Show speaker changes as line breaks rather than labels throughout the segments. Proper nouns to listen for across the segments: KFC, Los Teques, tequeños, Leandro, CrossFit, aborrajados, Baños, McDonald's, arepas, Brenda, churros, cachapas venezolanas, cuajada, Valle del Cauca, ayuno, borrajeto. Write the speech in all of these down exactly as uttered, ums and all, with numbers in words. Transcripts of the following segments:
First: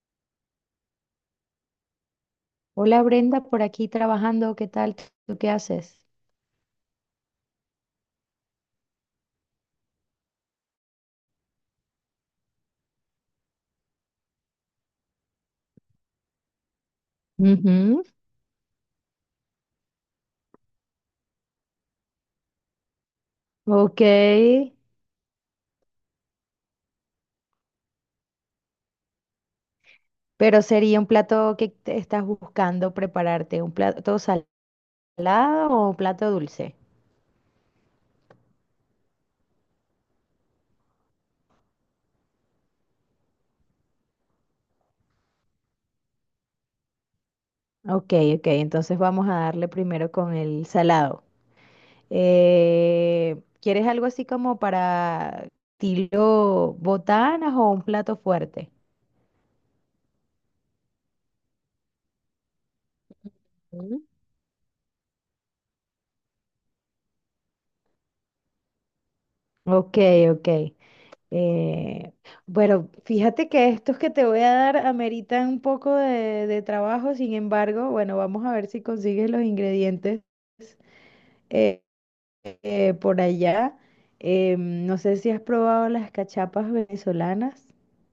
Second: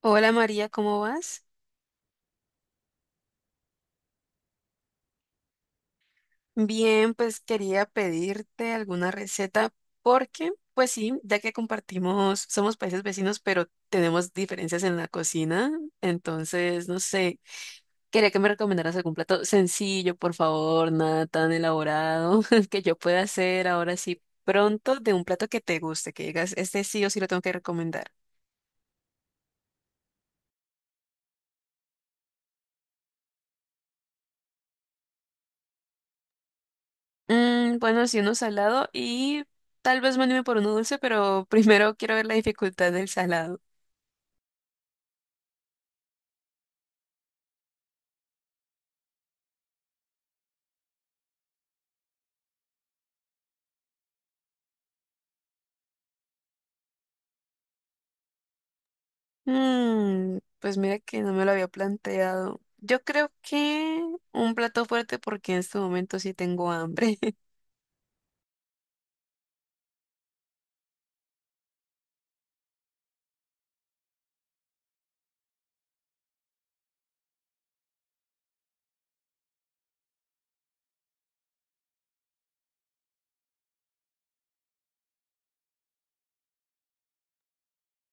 Hola María, ¿cómo vas?
Hola Brenda, por aquí trabajando, ¿qué tal? ¿Tú qué haces?
Bien, pues quería pedirte alguna receta porque, pues sí, ya que compartimos, somos países vecinos, pero tenemos diferencias en la cocina, entonces, no sé,
Ujú.
quería que me recomendaras algún plato sencillo, por favor, nada tan elaborado que yo pueda hacer ahora
Ok,
sí pronto, de un plato que te guste, que digas, este sí o sí lo tengo que recomendar.
pero sería un plato que te estás buscando prepararte, ¿un plato salado o un plato dulce?
Mm, bueno, sí, uno salado y tal vez me anime por uno dulce, pero primero quiero ver la dificultad del salado.
Ok, ok, entonces vamos a darle primero con el salado. Eh, ¿quieres algo así como para estilo botanas o un plato fuerte?
Mm, pues mira que no me lo había planteado. Yo creo
Mm.
que un plato fuerte porque en este momento sí tengo hambre.
Ok, ok. Eh, bueno, fíjate que estos que te voy a dar ameritan un poco de, de trabajo, sin embargo, bueno, vamos a ver si consigues los ingredientes eh, eh, por allá. Eh, no sé si has probado las cachapas venezolanas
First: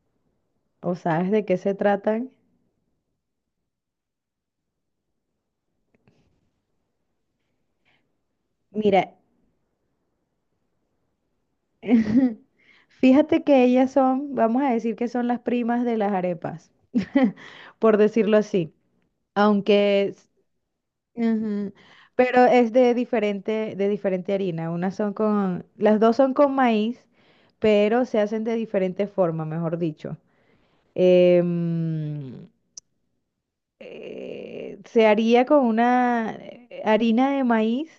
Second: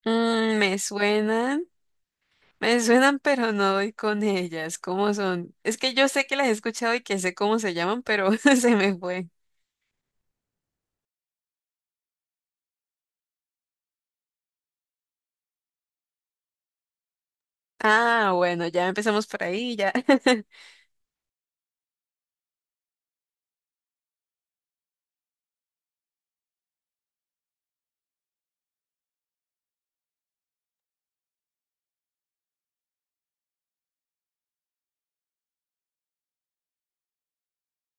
Mm, me
o sabes de qué
suenan,
se tratan.
me suenan, pero no doy con ellas. ¿Cómo son? Es que yo sé que las he escuchado y que sé cómo se llaman, pero se me
Mira,
fue.
fíjate que ellas son, vamos a decir que son las primas de las arepas, por
Ah,
decirlo
bueno,
así.
ya empezamos por ahí, ya.
Aunque ujú. Pero es de diferente, de diferente harina. Unas son con, las dos son con maíz, pero se hacen de diferente forma, mejor dicho. Em, eh, Se haría con una eh, harina de maíz,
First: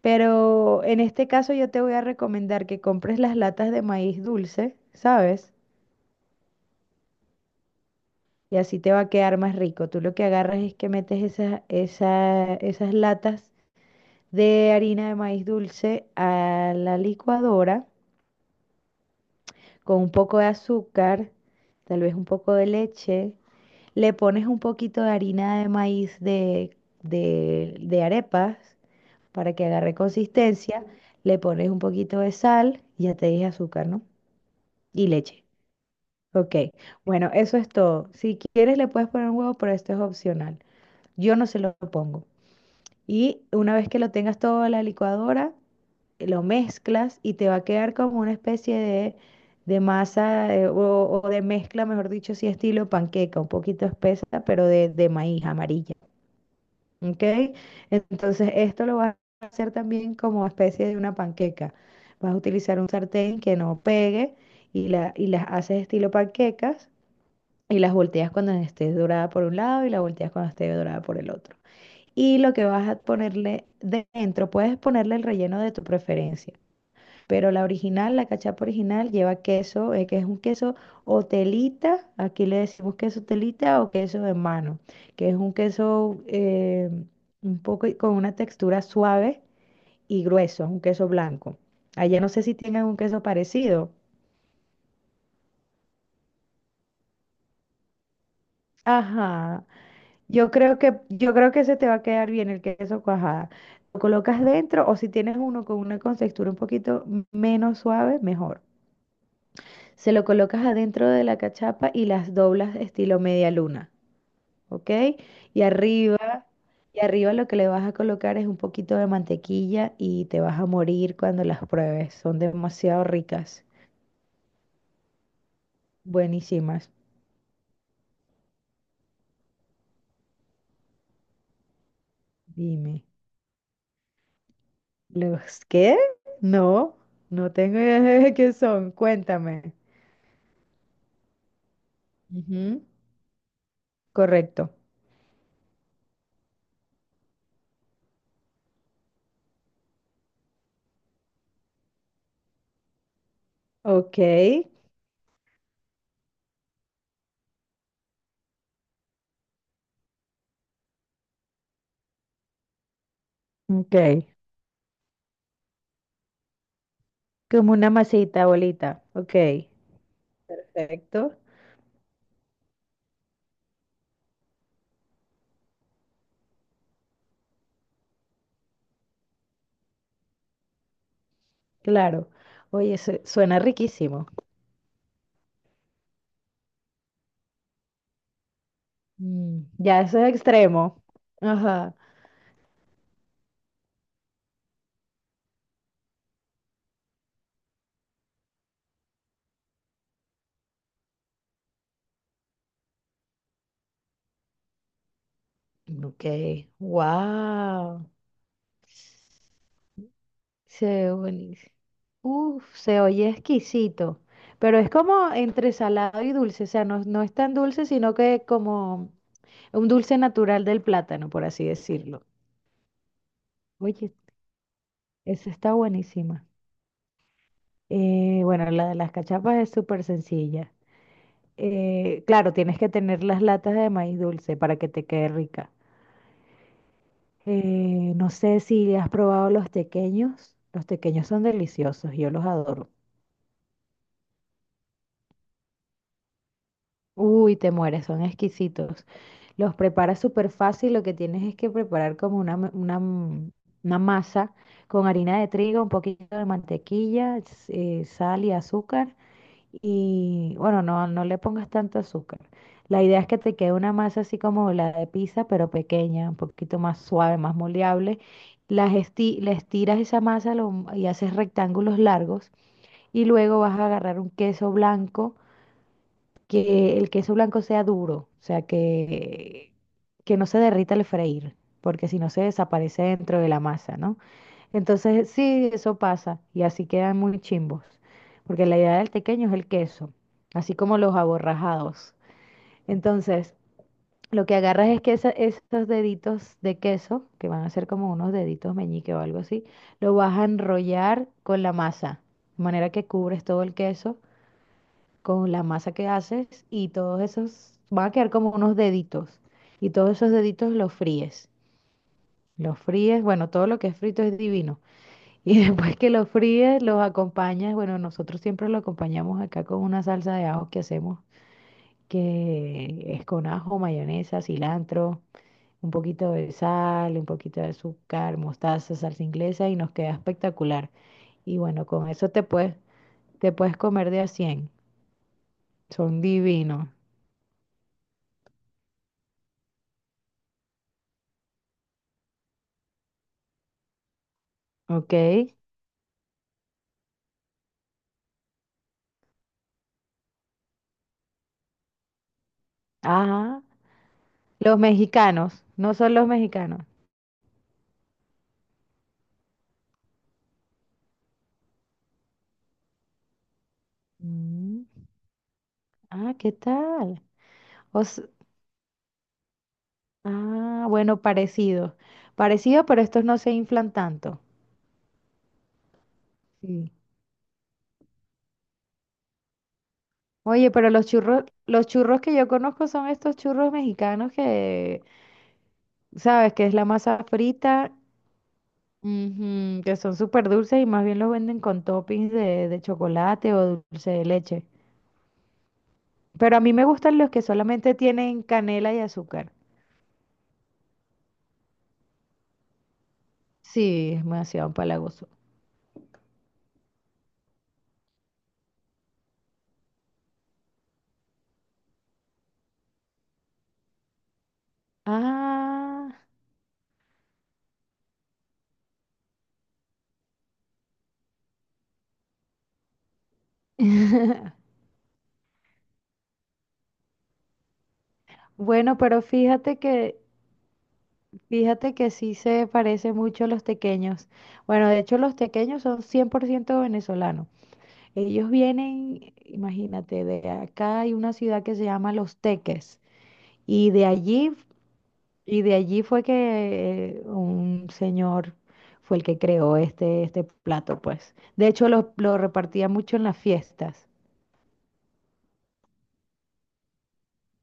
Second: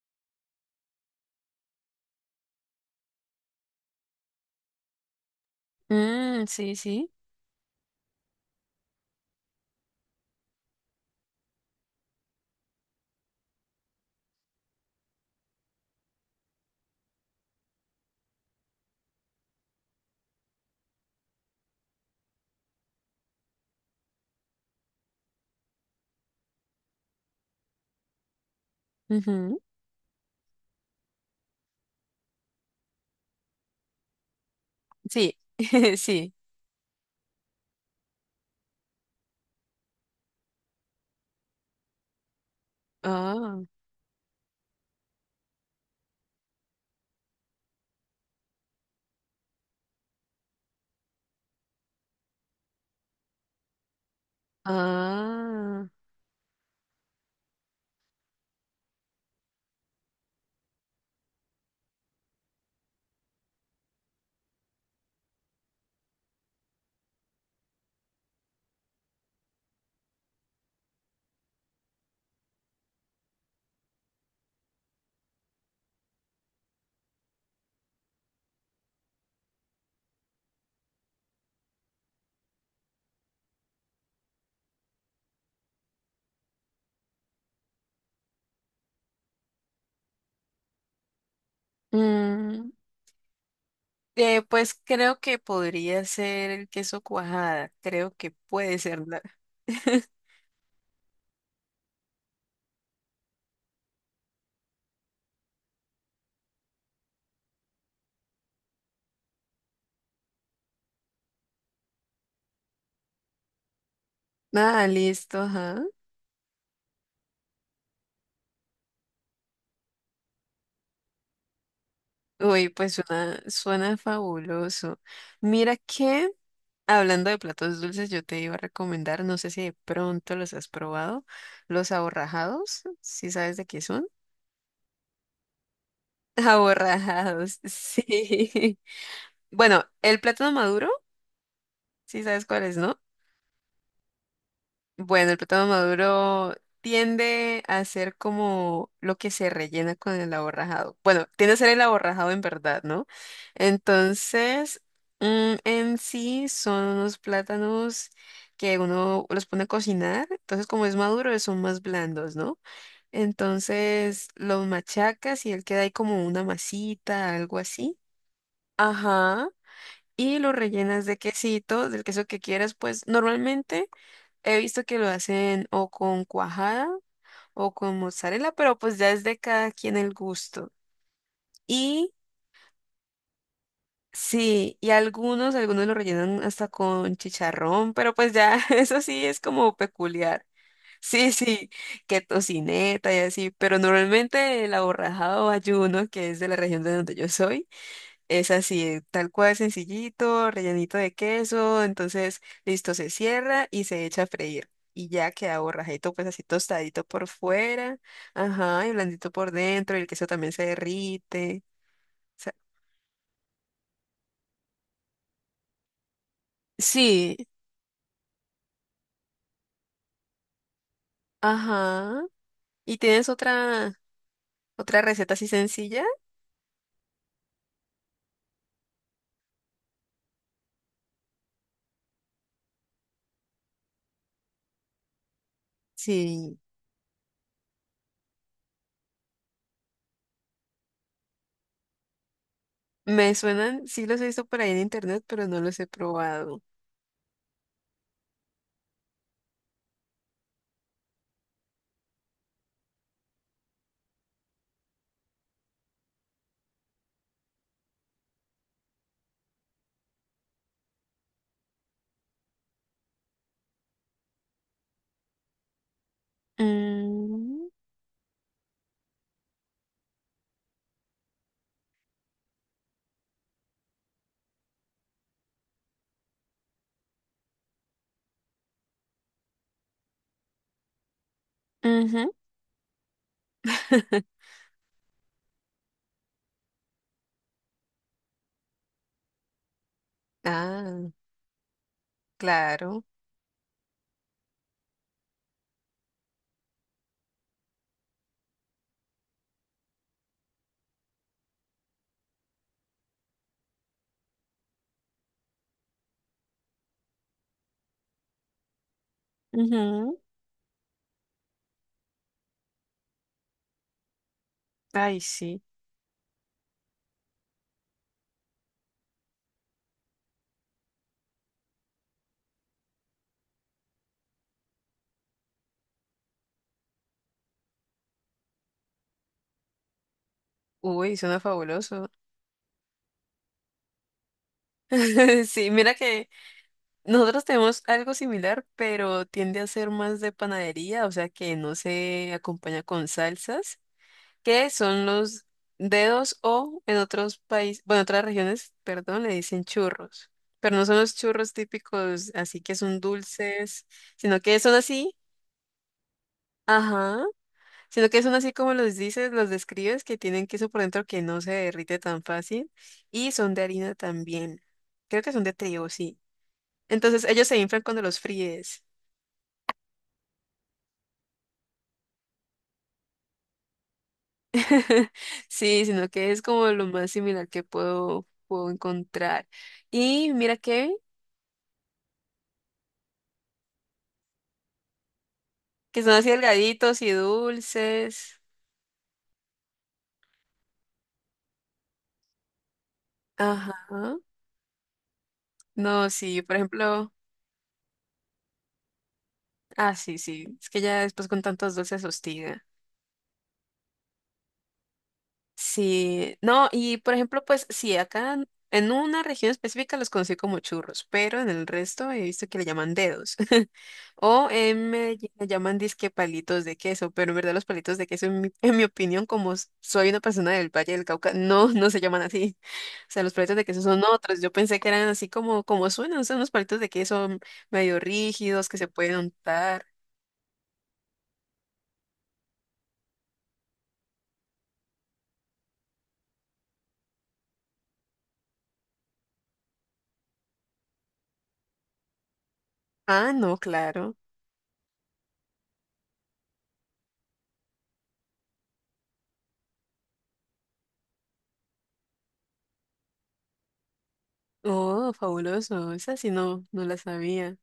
pero en este caso yo te voy a recomendar que compres las latas de maíz dulce, ¿sabes?
Mm, sí, sí.
Y así te va a quedar más rico. Tú lo que agarras es que metes esas, esa- esas latas de harina de maíz dulce a la licuadora con un poco de azúcar, tal vez un poco de leche. Le pones un poquito de harina de maíz de, de, de arepas para
Ujú.
que agarre consistencia. Le pones un poquito de sal, ya te dije azúcar, ¿no? Y
Sí,
leche.
sí.
Ok, bueno, eso es todo. Si quieres le puedes poner huevo, pero esto es opcional. Yo no se lo pongo. Y
Ah,
una vez que lo tengas todo en la licuadora, eh, lo mezclas y te va a quedar como una especie de, de masa eh, o, o de mezcla, mejor dicho, sí, estilo panqueca, un poquito espesa, pero de, de maíz
ah.
amarilla. ¿Ok? Entonces, esto lo vas a hacer también como especie de una panqueca. Vas a utilizar un sartén que no pegue y, la, y las haces estilo panquecas y las volteas cuando esté dorada por un lado y las volteas cuando esté dorada por el otro y lo que vas a ponerle dentro. Puedes ponerle el relleno de tu preferencia, pero la original, la cachapa original, lleva queso, eh, que es un queso o telita, aquí le decimos queso telita o queso de mano, que es un queso eh, un poco con una textura suave y grueso, un queso blanco. Allá no sé si
Mm.
tengan un queso parecido.
Eh, pues creo que podría ser el queso cuajada. Creo que puede ser. La-
Ajá. Yo creo que, yo creo que se te va a quedar bien el queso cuajada. Lo colocas dentro o si tienes uno con una contextura un poquito menos suave, mejor. Se lo colocas adentro de la cachapa y las doblas estilo media luna,
Nada,
¿ok?
listo,
Y
ajá.
arriba, y arriba lo que le vas a colocar es un poquito de mantequilla y te vas a morir cuando las pruebes. Son
Uy, pues
demasiado
suena,
ricas,
suena fabuloso. Mira que,
buenísimas.
hablando de platos dulces, yo te iba a recomendar, no sé si de pronto los has probado, los aborrajados,
Dime,
si sabes de qué son.
¿los qué? No, no
Aborrajados,
tengo idea de qué
sí.
son. Cuéntame.
Bueno, el plátano maduro, si sabes cuál es,
Ujú.
¿no?
Correcto.
Bueno, el plátano maduro tiende a ser como lo que se rellena con el aborrajado. Bueno, tiende a ser el aborrajado en verdad, ¿no?
Ok.
Entonces, mm, en sí son unos plátanos que uno los pone a cocinar. Entonces, como es maduro, son más blandos, ¿no?
Ok.
Entonces, los machacas y él queda ahí como una masita, algo
Como una
así.
masita bolita. Ok.
Ajá, y lo rellenas de
Perfecto.
quesito, del queso que quieras, pues normalmente he visto que lo hacen o con cuajada o con mozzarella, pero pues ya es de cada quien el gusto. Y
Claro. Oye, su- suena riquísimo.
sí, y algunos, algunos lo rellenan hasta con chicharrón, pero pues ya eso sí es
Mm,
como
ya eso es
peculiar.
extremo.
Sí, sí,
Ajá.
que tocineta y así, pero normalmente el aborrajado o ayuno, que es de la región de donde yo soy, es así, tal cual, sencillito, rellenito de queso, entonces listo, se cierra y se echa a freír. Y ya queda borrajeto,
Ok.
pues así tostadito por fuera,
Wow.
ajá, y blandito por dentro, y el queso también se
Se ve
derrite.
buenísimo.
O sea,
Uf, se oye exquisito. Pero es como entre salado y dulce. O sea, no, no es
sí,
tan dulce, sino que como un dulce natural del plátano, por así
ajá.
decirlo.
¿Y tienes otra,
Oye,
otra receta así
esa está
sencilla?
buenísima. Eh, bueno, la de las cachapas es súper sencilla. Eh, claro, tienes que tener las latas de maíz dulce para que te quede rica.
Sí,
Eh, no sé si has probado los tequeños. Los tequeños son deliciosos, yo los adoro.
me suenan, sí los he visto por ahí en internet, pero no los he probado.
Uy, te mueres, son exquisitos. Los preparas súper fácil, lo que tienes es que preparar como una, ma- una, mm, una masa con harina de trigo, un poquito de mantequilla, s- eh, sal y azúcar. Y bueno, no, no le pongas tanto azúcar. La idea es que te quede una masa así como la de pizza, pero pequeña, un poquito más suave, más
Mm,
moldeable. Las esti- le estiras esa masa lo- y haces rectángulos largos. Y luego vas a agarrar un queso blanco, que el queso blanco sea duro, o sea, que, que no se derrita al freír, porque si no
ujú.
se desaparece dentro de la masa, ¿no? Entonces, sí, eso pasa y así quedan muy chimbos, porque la idea del tequeño es el queso, así como
Ah,
los aborrajados.
claro.
Entonces, lo que agarras es que esa- esos deditos de queso, que van a ser como unos deditos meñique o algo así, lo vas a enrollar con la masa, de manera que cubres todo el queso con la masa que haces y todos esos van a quedar como unos deditos y todos
Ujú.
esos deditos los fríes. Los fríes, bueno, todo lo que es frito es divino
Ay,
y
sí.
después que los fríes, los acompañas. Bueno, nosotros siempre lo acompañamos acá con una salsa de ajo que hacemos, que es con ajo, mayonesa, cilantro, un poquito de sal, un poquito de azúcar, mostaza, salsa inglesa y nos queda espectacular.
Uy, suena
Y bueno, con
fabuloso.
eso te puedes, te puedes comer de a cien.
Sí, mira
Son
que
divinos,
nosotros tenemos algo similar, pero tiende a ser más de panadería, o sea que no se acompaña con salsas, que son
¿ok?
los dedos, o en otros países, bueno, otras regiones, perdón, le dicen churros, pero no son los churros típicos, así que son
Ajá.
dulces, sino que son
Los
así,
mexicanos, no son los mexicanos.
ajá, sino que son así como los dices, los describes, que tienen queso por dentro que no se derrite tan fácil y son de harina también.
Mm,
Creo que son de trigo, sí.
ah, ¿qué tal?
Entonces ellos se inflan cuando
O
los fríes.
ah, bueno, parecido. Parecido, pero estos no se inflan tanto.
Sí, sino que es como lo
Sí.
más similar que puedo, puedo encontrar. Y mira
Oye, pero
que,
los churros, los churros que yo conozco son estos churros mexicanos que,
que son así
sabes, que es la
delgaditos y
masa frita,
dulces.
ujú, que son súper dulces y más bien los venden con toppings de, de chocolate o
Ajá.
dulce de leche.
No, sí, por
Pero a mí me
ejemplo.
gustan los que solamente tienen canela y azúcar.
Ah, sí, sí. Es que ya después con tantos dulces hostiga.
Sí, es demasiado empalagoso.
Sí, no, y por ejemplo, pues sí, acá en en una región específica los conocí como churros, pero en el resto he visto que le llaman dedos. O en Medellín le llaman disque
Ah.
palitos de queso, pero en verdad los palitos de queso, en mi, en mi opinión, como s- soy una persona del Valle del Cauca, no, no se llaman así. O sea, los palitos de queso son otros. Yo pensé que eran así como, como suenan, son unos palitos de queso medio rígidos que se
Bueno,
pueden
pero fíjate
untar.
que fíjate que sí se parece mucho a los tequeños. Bueno, de hecho los tequeños son cien por ciento venezolanos. Ellos vienen, imagínate, de acá hay una ciudad que se llama Los Teques
Ah, no,
y de
claro.
allí y de allí fue que eh, un señor fue el que creó este este plato, pues. De hecho lo, lo repartía mucho en las fiestas.
Oh, fabuloso. Esa sí no, no la sabía.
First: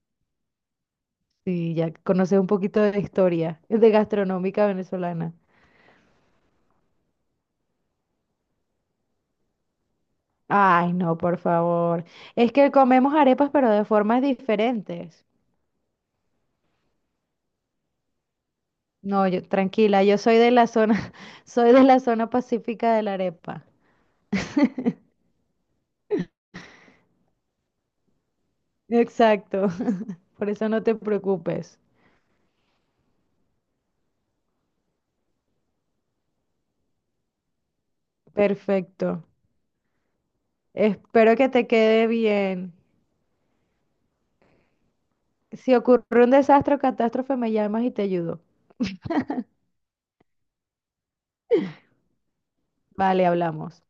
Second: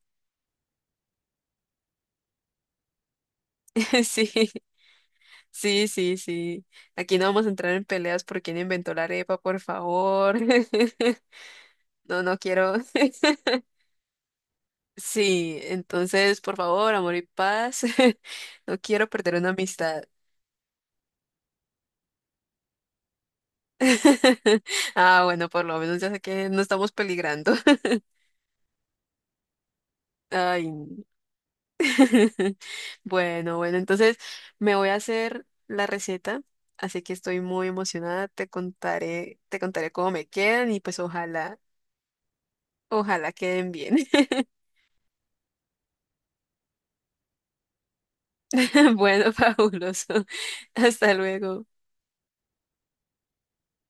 Sí, ya conoces un poquito de la historia de
Sí.
gastronómica venezolana.
Sí, sí, sí. Aquí no vamos a entrar en peleas por quién inventó la arepa, por favor.
Ay, no, por favor.
No, no
Es que
quiero.
comemos arepas, pero de formas diferentes.
Sí, entonces, por favor, amor y paz. No quiero
No,
perder
yo,
una
tranquila,
amistad.
yo soy de la zona, soy de la zona pacífica de la arepa.
Ah, bueno, por lo menos ya sé que no estamos peligrando.
Exacto. Por eso
Ay.
no te preocupes.
Bueno, bueno, entonces me voy a hacer la receta, así que estoy muy emocionada. Te
Perfecto.
contaré, te contaré cómo me quedan y pues
Espero que
ojalá,
te quede bien.
ojalá queden bien.
Si ocurre un desastre o catástrofe, me llamas y te ayudo.
Bueno, fabuloso. Hasta luego.
Vale, hablamos.